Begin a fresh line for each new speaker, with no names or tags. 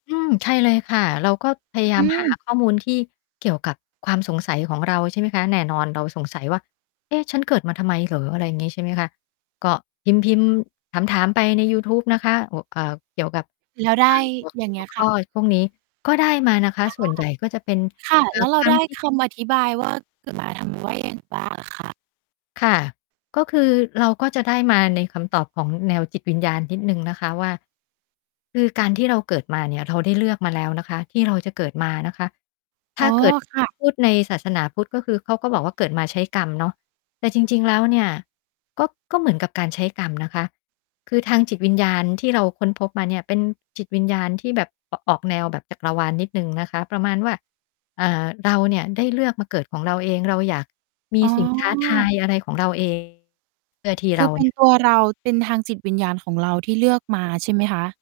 อืม ใช่เลยค่ะ เราก็พย
อื
า
อ
ยา
อื
มหา
ม
ข้อมูลที่เกี่ยวกับความสงสัยของเรา ใช่ไหมคะ แน่นอนเราสงสัยว่า เอ๊ะ ฉันเกิดมาทำไมเหรอ? อะไรอย่างงี้ ใช่ไหมคะ ก็พิมพ์ ๆ ถาม ๆ ไปในยูทูบนะคะ อ เอ่อ เกี่ยวกับ
แล้วได้
ต่างหัว
อย่างเ
ห
งี
ั
้
ว
ย
ข
ค่
้อ
ะ
พวกนี้ ก็ได้มานะคะ
ค่ะ
ส่วน ใหญ่ก็จะเป็น
ค่ะ
เอ่
แล
อ
้วเร
ค
า
วา
ได
ม
้
คิด
คำอธิบาย ว่า เกิดมาทำไม ว่ายังไงบ้างเหรอคะ?
ค่ะ ก็คือเราก็จะได้มาในคำตอบของแนวจิตวิญญาณนิดหนึ่งนะคะว่า คือการที่เราเกิดมาเนี่ย เราได้เลือกมาแล้ว นะคะ ที่เราจะเกิดมานะคะ ถ
อ๋
้
อ
าเกิด
ค่ะ
พูดในศาสนาพุทธ ก็คือเขาก็บอกว่าเกิดมาใช้กรรมเนาะ แต่จริง ๆ แล้วเนี่ย ก็ ก็เหมือนกับการใช้กรรมนะคะ คือทางจิตวิญญาณที่เราค้นพบมาเนี่ย เป็นจิตวิญญาณที่แบบ อ ออกแนวแบบจักรวาลนิดหนึ่งนะคะ ประมาณว่า อ่า เราเนี่ยได้เลือกมาเกิดของเราเอง เราอยากมี
อ๋อ
สิ่งท้าทายอะไรของเรา เอง เพื่อที่
ค
เ
ื
รา
อเป็
เ
น
นี่ย
ตัวเรา เป็นทางจิตวิญญาณของเราที่เลือกมาใช่ไหมคะ?